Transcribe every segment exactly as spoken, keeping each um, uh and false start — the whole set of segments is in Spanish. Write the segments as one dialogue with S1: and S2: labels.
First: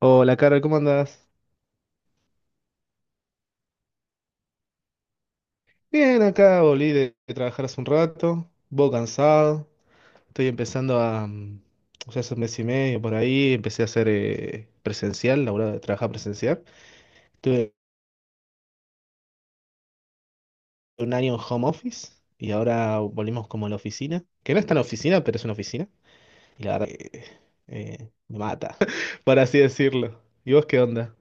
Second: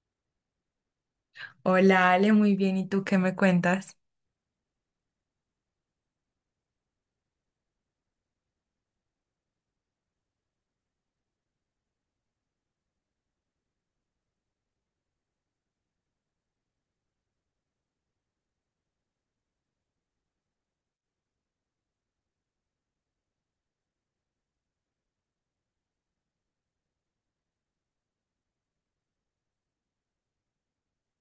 S1: Hola, Carol, ¿cómo andás?
S2: Hola Ale, muy bien. ¿Y tú qué me cuentas?
S1: Bien, acá volví de, de trabajar hace un rato, un cansado, estoy empezando a, mm, o sea, hace un mes y medio por ahí, empecé a hacer eh, presencial, laburar, de trabajar presencial. Estuve un año en home office y ahora volvimos como a la oficina, que no es tan oficina, pero es una oficina, y la verdad que eh, me mata, por así decirlo. ¿Y vos qué onda?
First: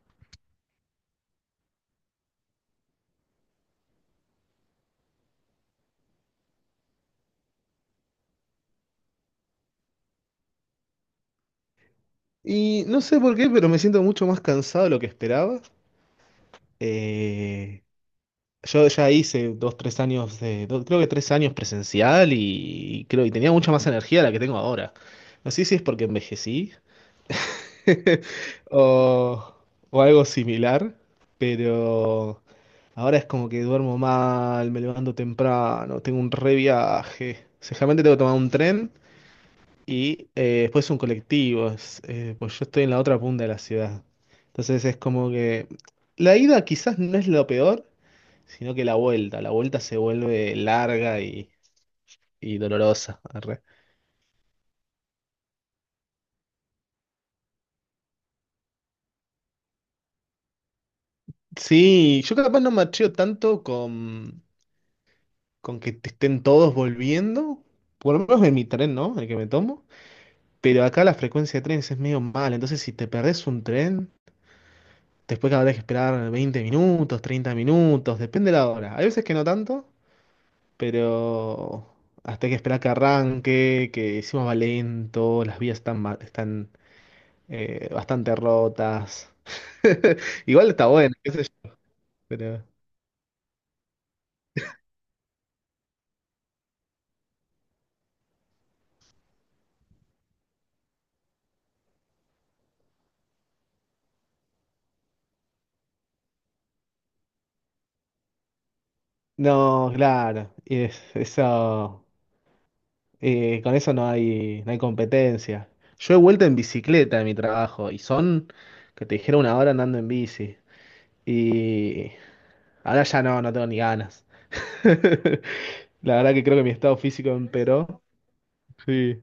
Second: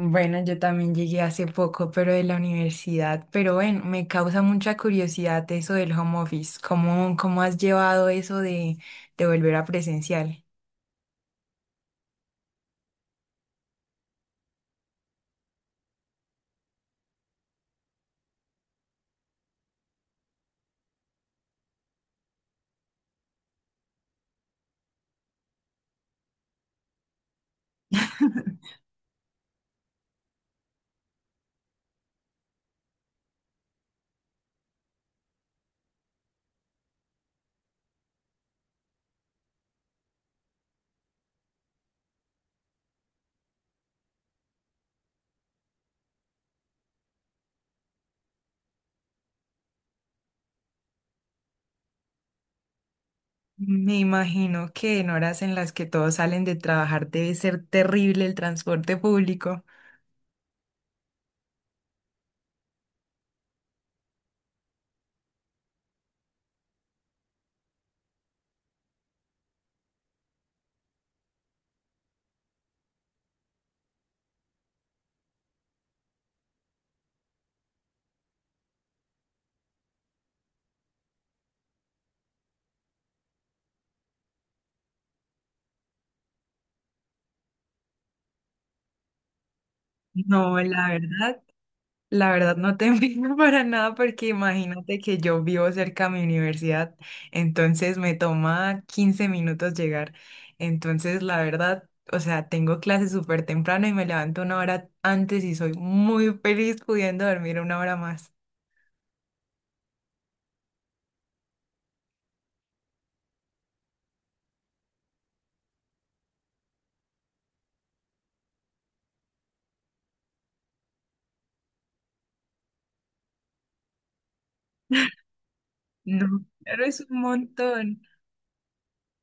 S2: Bueno, yo también llegué hace poco, pero de la universidad. Pero bueno, me causa mucha curiosidad eso del home office. ¿Cómo, cómo has llevado eso de, de volver a presencial?
S1: Y no sé por qué, pero me siento mucho más cansado de lo que esperaba. Eh, Yo ya hice dos, tres años de, do- creo que tres años presencial y, y creo y tenía mucha más energía de la que tengo ahora. No sé si es porque envejecí o, o algo similar, pero ahora es como que duermo mal, me levanto temprano, tengo un re viaje. Seguramente tengo que tomar un tren y eh, después un colectivo, es, eh, pues yo estoy en la otra punta de la ciudad. Entonces es como que la ida quizás no es lo peor, sino que la vuelta, la vuelta se vuelve larga y, y dolorosa. Arre.
S2: Me imagino que en horas en las que todos salen de trabajar debe ser terrible el transporte público.
S1: Sí, yo capaz no macheo tanto con, con que te estén todos volviendo, por lo menos en mi tren, ¿no? El que me tomo, pero acá la frecuencia de trenes es medio mal, entonces si te perdés un tren, después habrás que esperar veinte minutos, treinta minutos, depende de la hora. Hay veces que no tanto, pero... Hasta hay que esperar que arranque, que encima va lento, las vías están, ma- están eh, bastante rotas.
S2: No,
S1: Igual está
S2: la
S1: bueno, qué
S2: verdad,
S1: sé yo,
S2: la verdad
S1: pero...
S2: no te envidio para nada porque imagínate que yo vivo cerca de mi universidad, entonces me toma quince minutos llegar. Entonces, la verdad, o sea, tengo clases súper temprano y me levanto una hora antes y soy muy feliz pudiendo dormir una hora más.
S1: No, claro, y es- eso, eh, con eso no hay, no hay competencia. Yo he vuelto en bicicleta de mi trabajo y son, que te dijera, una hora andando en bici. Y ahora ya no, no tengo ni ganas. La
S2: No,
S1: verdad que creo que mi
S2: pero
S1: estado
S2: es un
S1: físico empeoró.
S2: montón.
S1: Sí.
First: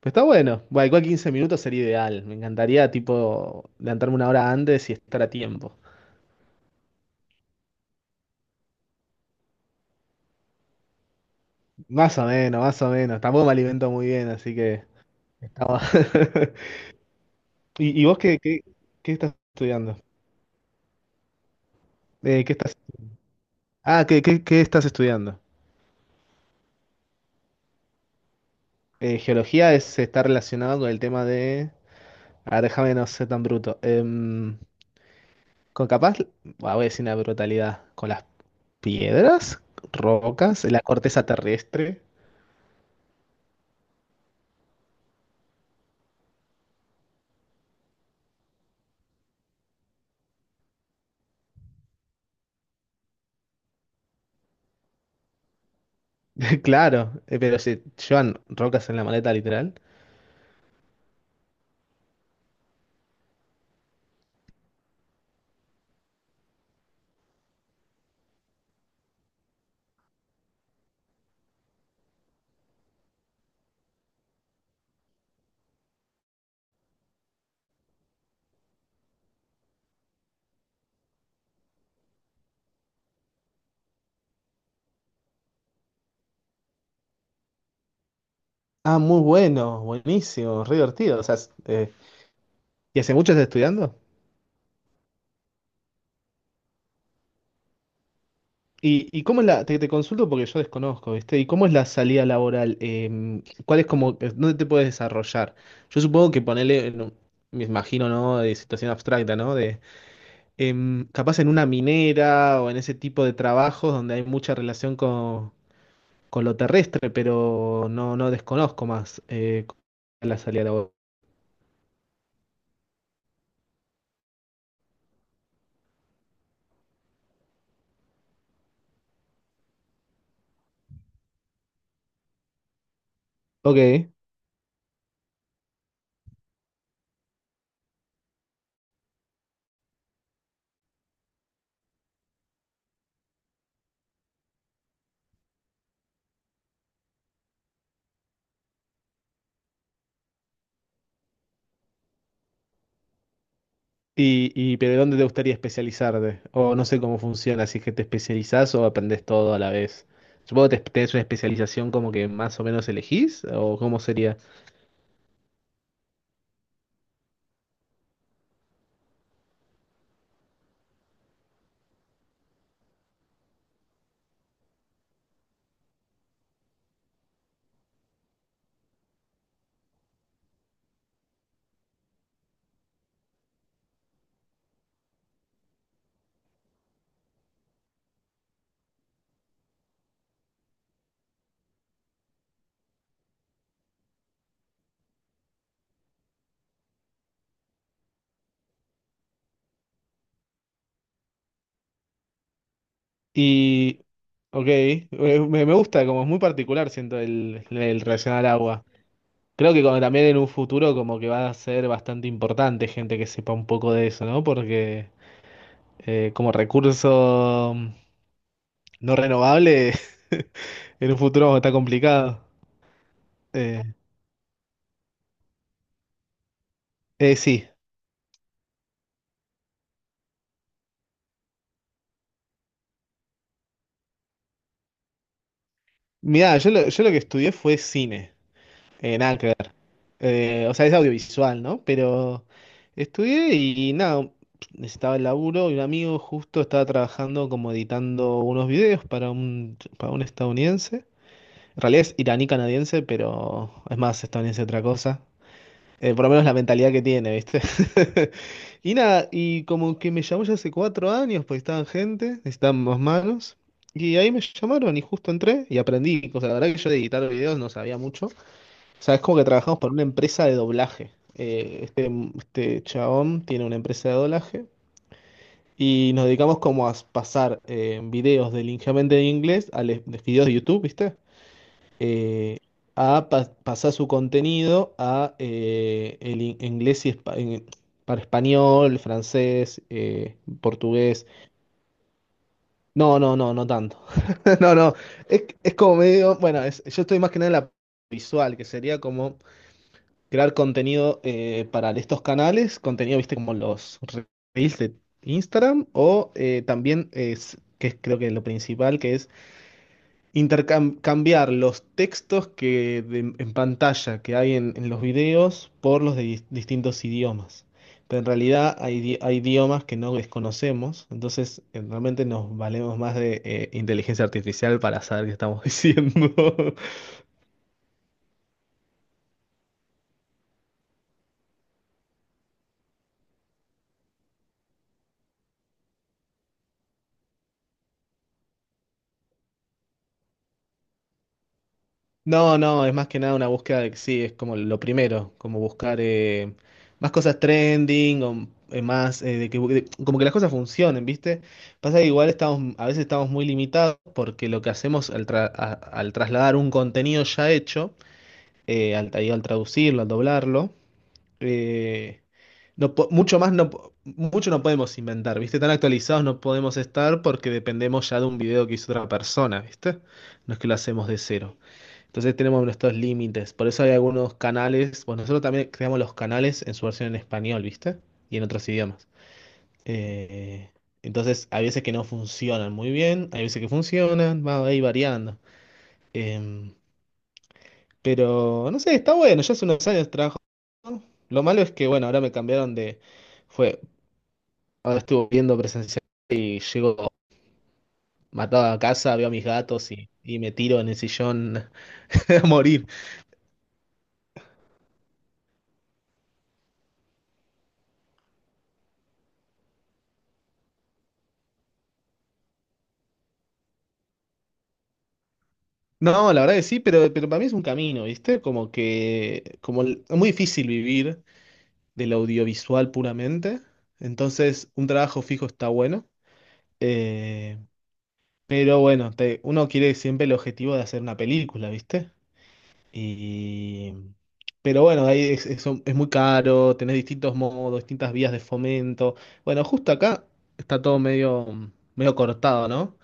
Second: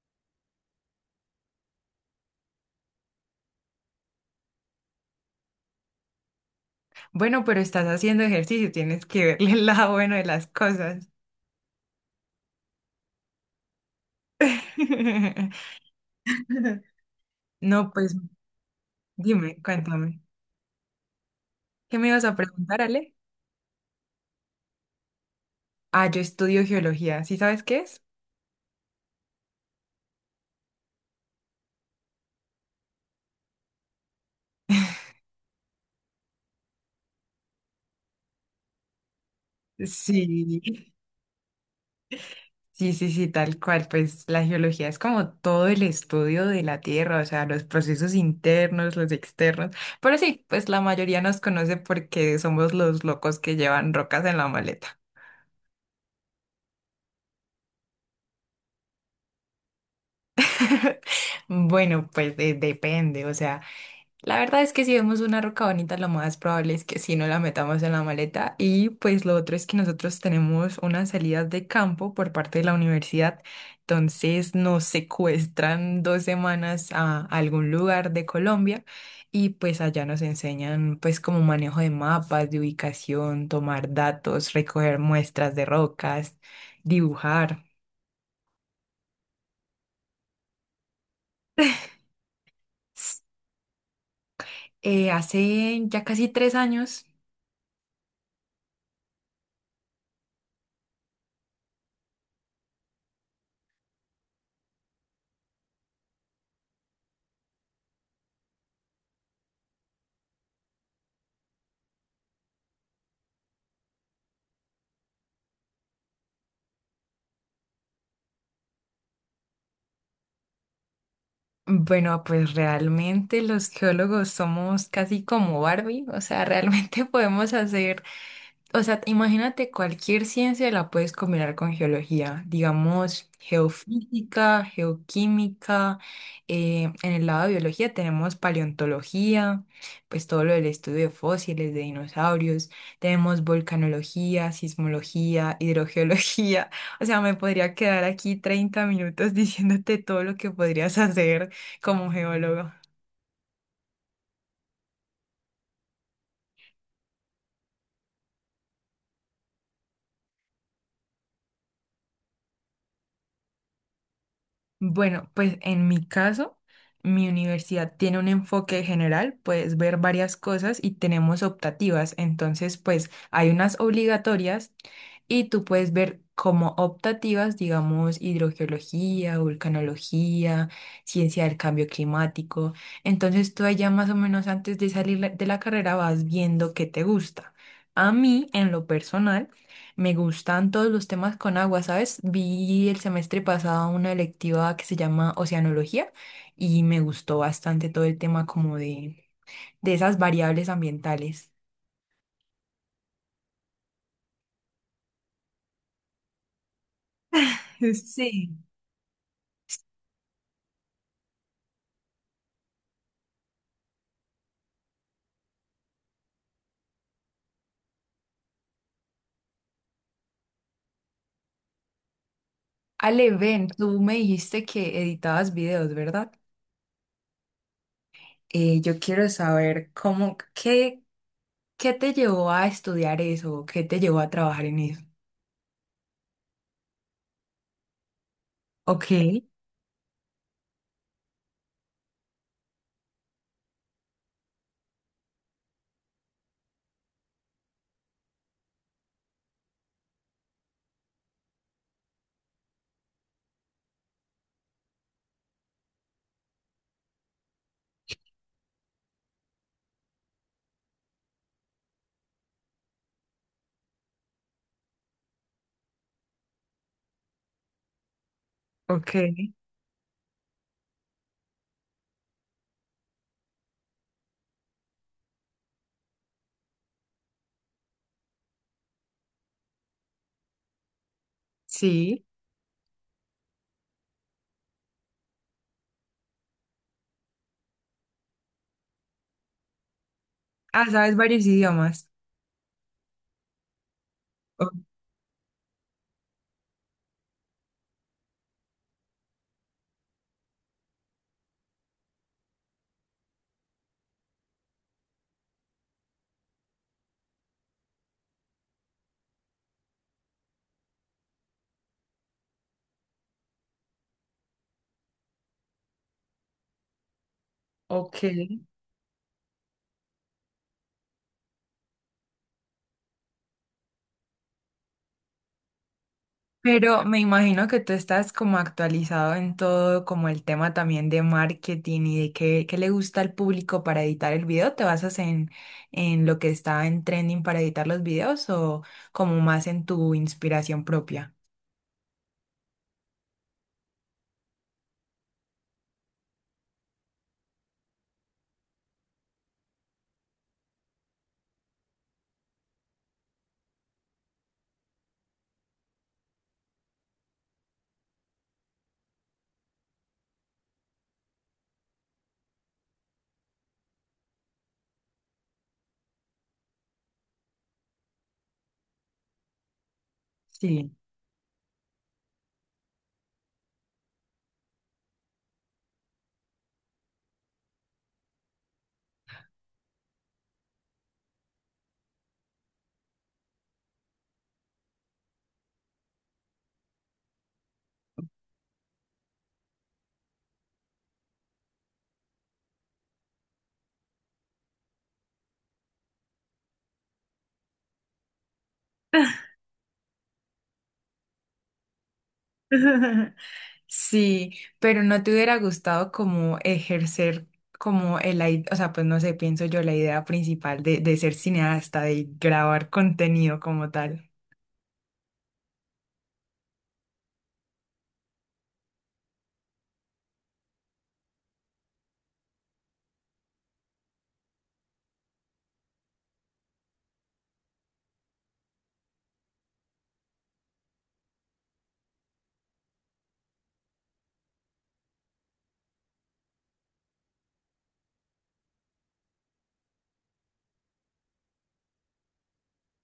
S1: Pero está bueno. Bueno, igual 15 minutos sería ideal. Me encantaría, tipo, levantarme una hora antes y estar a tiempo.
S2: Bueno, pero estás haciendo ejercicio, tienes que verle el lado bueno de las cosas.
S1: Más o menos, más o menos. Tampoco me alimento muy bien, así que estamos.
S2: No,
S1: ¿Y, y
S2: pues
S1: vos qué, qué, qué estás
S2: dime,
S1: estudiando?
S2: cuéntame. ¿Qué me ibas a
S1: Eh, ¿qué estás...
S2: preguntar, Ale?
S1: Ah, ¿qué, qué, qué estás estudiando?
S2: Ah, yo estudio geología, ¿sí sabes qué es?
S1: Eh, geología es, está relacionado con el tema de... A ver, déjame no ser tan bruto. Em, con capaz, bah, voy a decir una brutalidad. ¿Con las piedras? ¿Rocas? ¿La
S2: Sí,
S1: corteza terrestre?
S2: sí, sí, sí, tal cual. Pues la geología es como todo el estudio de la Tierra, o sea, los procesos internos, los externos. Pero sí, pues la mayoría nos conoce porque somos los locos que llevan rocas en la maleta.
S1: Claro, eh, pero se llevan rocas en la maleta literal.
S2: Bueno, pues de- depende, o sea. La verdad es que si vemos una roca bonita, lo más probable es que sí no la metamos en la maleta. Y pues lo otro es que nosotros tenemos unas salidas de campo por parte de la universidad. Entonces nos secuestran dos semanas a algún lugar de Colombia y pues allá nos enseñan pues como manejo de mapas, de ubicación, tomar datos, recoger muestras de rocas, dibujar.
S1: Ah, muy bueno, buenísimo, re divertido. O sea, es- eh, ¿y hace mucho estás estudiando?
S2: Eh, hace ya casi tres años.
S1: ¿Y, y cómo es la, te, te consulto porque yo desconozco, ¿viste? ¿Y cómo es la salida laboral? Em, ¿cuál es como, eh, dónde te puedes desarrollar? Yo supongo que ponerle, me imagino, ¿no? De situación abstracta, ¿no? De em, capaz en una minera o en ese tipo de trabajos donde hay mucha relación con, con lo terrestre, pero no, no desconozco más eh, la salida laboral.
S2: Bueno, pues realmente los geólogos somos casi como Barbie, o sea, realmente podemos hacer, o sea, imagínate cualquier ciencia la puedes combinar con geología, digamos,
S1: Ok.
S2: geofísica, geoquímica, eh, en el lado de biología tenemos paleontología, pues todo lo del estudio de fósiles, de dinosaurios, tenemos volcanología, sismología, hidrogeología, o sea, me podría quedar aquí treinta minutos diciéndote todo lo que podrías hacer como geólogo.
S1: Y, y, pero ¿dónde te gustaría especializarte? O no sé cómo funciona, si es que te especializás o aprendes todo a la vez. Supongo que te tenés una especialización como que más o menos elegís, o cómo sería.
S2: Bueno, pues en mi caso, mi universidad tiene un enfoque general, puedes ver varias cosas y tenemos optativas. Entonces, pues hay unas obligatorias y tú puedes ver como optativas, digamos, hidrogeología, vulcanología, ciencia del cambio climático. Entonces, tú allá más o menos antes de salir la- de la carrera vas viendo qué te gusta. A mí, en lo personal, me gustan todos los temas con agua, ¿sabes? Vi el semestre pasado una electiva que se llama Oceanología y me gustó bastante todo el tema como de, de esas variables ambientales.
S1: Y, ok, eh, me, me gusta, como es muy particular, siento, el, el relacionado al
S2: Sí.
S1: agua. Creo que como también en un futuro como que va a ser bastante importante gente que sepa un poco de eso, ¿no? Porque eh, como recurso mm, no renovable, en un futuro está complicado.
S2: Ale, ven,
S1: Eh,
S2: tú me dijiste que editabas videos, ¿verdad?
S1: eh, sí.
S2: Eh, yo quiero saber cómo, qué, qué te llevó a estudiar eso, qué te llevó a trabajar en eso.
S1: Mirá, yo lo, yo lo que estudié fue cine,
S2: Ok,
S1: eh, nada que ver. Eh, o sea, es audiovisual, ¿no? Pero estudié y nada, necesitaba el laburo y un amigo justo estaba trabajando como editando unos videos para un, para un estadounidense. En realidad es iraní-canadiense, pero es más estadounidense otra cosa. Eh, por lo menos la mentalidad que tiene, ¿viste? Y nada, y como que me llamó ya hace cuatro años, pues estaban gente, necesitaban más manos. Y ahí me llamaron y justo entré y aprendí. O sea, la verdad que yo de editar videos no sabía mucho. O sea, es como que
S2: ok,
S1: trabajamos para una empresa de doblaje. Eh, este, este chabón tiene una empresa de doblaje y nos dedicamos como a pasar eh, videos del ligeramente de inglés a les- de videos de YouTube, ¿viste?
S2: sí.
S1: eh, a pa- pasar su contenido a eh, el in- inglés y espa- en- para español, francés, eh,
S2: Ah, sabes
S1: portugués.
S2: varios idiomas.
S1: No, no, no, no tanto. No,
S2: O-
S1: no. Es, es como medio, bueno, es- yo estoy más que nada en la visual, que sería como crear contenido eh, para estos canales, contenido, viste, como los reels de Instagram o eh, también es, que es creo que lo principal, que es intercambiar los textos que de- en pantalla que hay en, en los videos por los de dis- distintos idiomas. Pero
S2: ok.
S1: en realidad hay, idi- hay idiomas que no desconocemos, entonces eh, realmente nos valemos más de eh, inteligencia artificial para saber qué estamos diciendo.
S2: Pero me imagino que tú estás como actualizado en todo, como el tema también de marketing y de qué, qué le gusta al público para editar el video. ¿Te basas en, en lo que está en trending para editar los videos o como más en tu inspiración propia?
S1: No, no, es más que nada una búsqueda de, sí, es como lo primero, como buscar eh, más cosas trending o eh, más, eh, de que, de- como que las cosas funcionen, ¿viste? Pasa que igual estamos, a veces estamos muy limitados porque lo que hacemos al, tra- a- al trasladar un contenido ya hecho, eh, al, ahí al traducirlo, al doblarlo, eh, no, po- mucho más no, po- mucho no podemos inventar, ¿viste? Tan actualizados no podemos estar porque dependemos ya de un video que hizo otra persona, ¿viste? No es que lo
S2: Sí.
S1: hacemos de cero. Entonces tenemos nuestros límites. Por eso hay algunos canales. Bueno, nosotros también creamos los canales en su versión en español, ¿viste? Y en otros idiomas. Eh, entonces, hay veces que no funcionan muy bien, hay veces que funcionan, va ahí variando. Em, pero, no sé, está bueno, ya hace unos años trabajo. ¿No? Lo malo es que, bueno, ahora me cambiaron de... Fue, ahora estuve viendo presencial y llego matado a casa, veo a mis gatos y, y me tiro en el sillón a morir.
S2: Sí, pero no te hubiera gustado como ejercer como el, ai- o sea, pues no sé, pienso yo la idea principal de, de ser cineasta, de grabar contenido como tal.
S1: No, la verdad que sí, pero, pero para mí es un camino, ¿viste? Como que como el- es muy difícil vivir del audiovisual puramente, entonces un trabajo fijo está bueno, eh, pero bueno, te- uno quiere siempre el objetivo de hacer una película, ¿viste? Y, pero bueno, ahí es, es, es muy caro, tenés distintos modos, distintas vías de fomento. Bueno, justo acá está todo medio, medio cortado, ¿no?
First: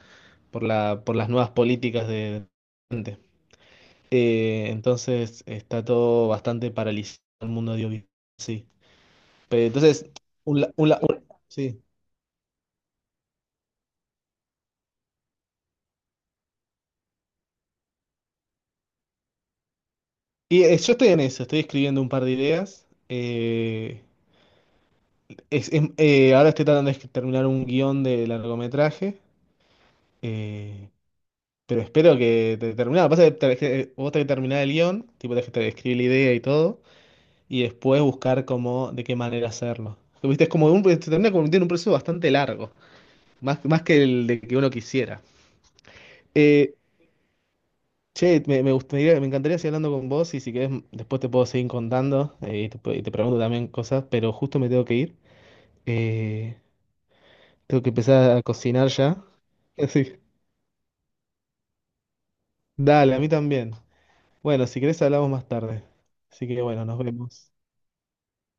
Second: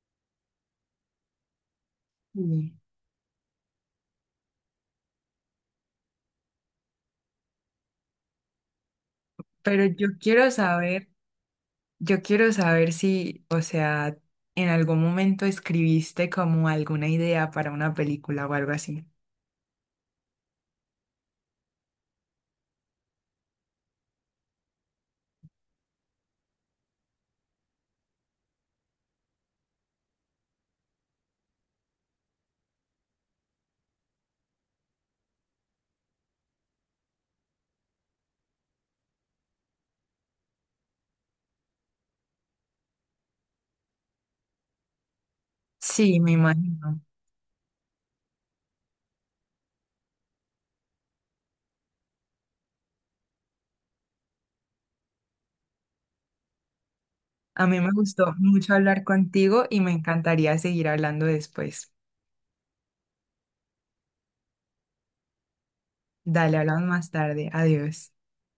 S1: Por la, por las nuevas políticas de...
S2: Sí.
S1: Eh, entonces está todo bastante paralizado el mundo audiovisual. Sí. Pero
S2: Pero
S1: entonces,
S2: yo quiero
S1: un, la- un la-
S2: saber,
S1: un- sí.
S2: yo quiero saber si, o sea, en algún momento escribiste como alguna idea para una película o algo así.
S1: Y eh, yo estoy en eso, estoy escribiendo un par de ideas. eh, es- es- eh, ahora estoy tratando de escri- terminar un guión de largometraje. eh, pero espero que te terminado. Pasa que te- que vos tenés que terminar el guión, tipo tenés que te- escribir la idea y todo, y después buscar cómo, de qué manera hacerlo. Viste, es como un, se termina convirtiendo en un proceso bastante largo, más, más que el de que uno quisiera.
S2: Sí, me
S1: Eh,
S2: imagino.
S1: Che, me, me gustaría, me encantaría seguir hablando con vos y si querés m- después te puedo seguir contando eh, y te, pu- y te pregunto también cosas, pero justo me tengo que ir. Eh,
S2: A mí
S1: tengo que
S2: me gustó
S1: empezar a
S2: mucho
S1: cocinar
S2: hablar
S1: ya.
S2: contigo y me
S1: Así, que,
S2: encantaría seguir hablando después.
S1: dale, a mí también. Bueno, si querés hablamos más tarde. Así
S2: Dale,
S1: que
S2: hablamos
S1: bueno, nos
S2: más tarde.
S1: vemos.
S2: Adiós.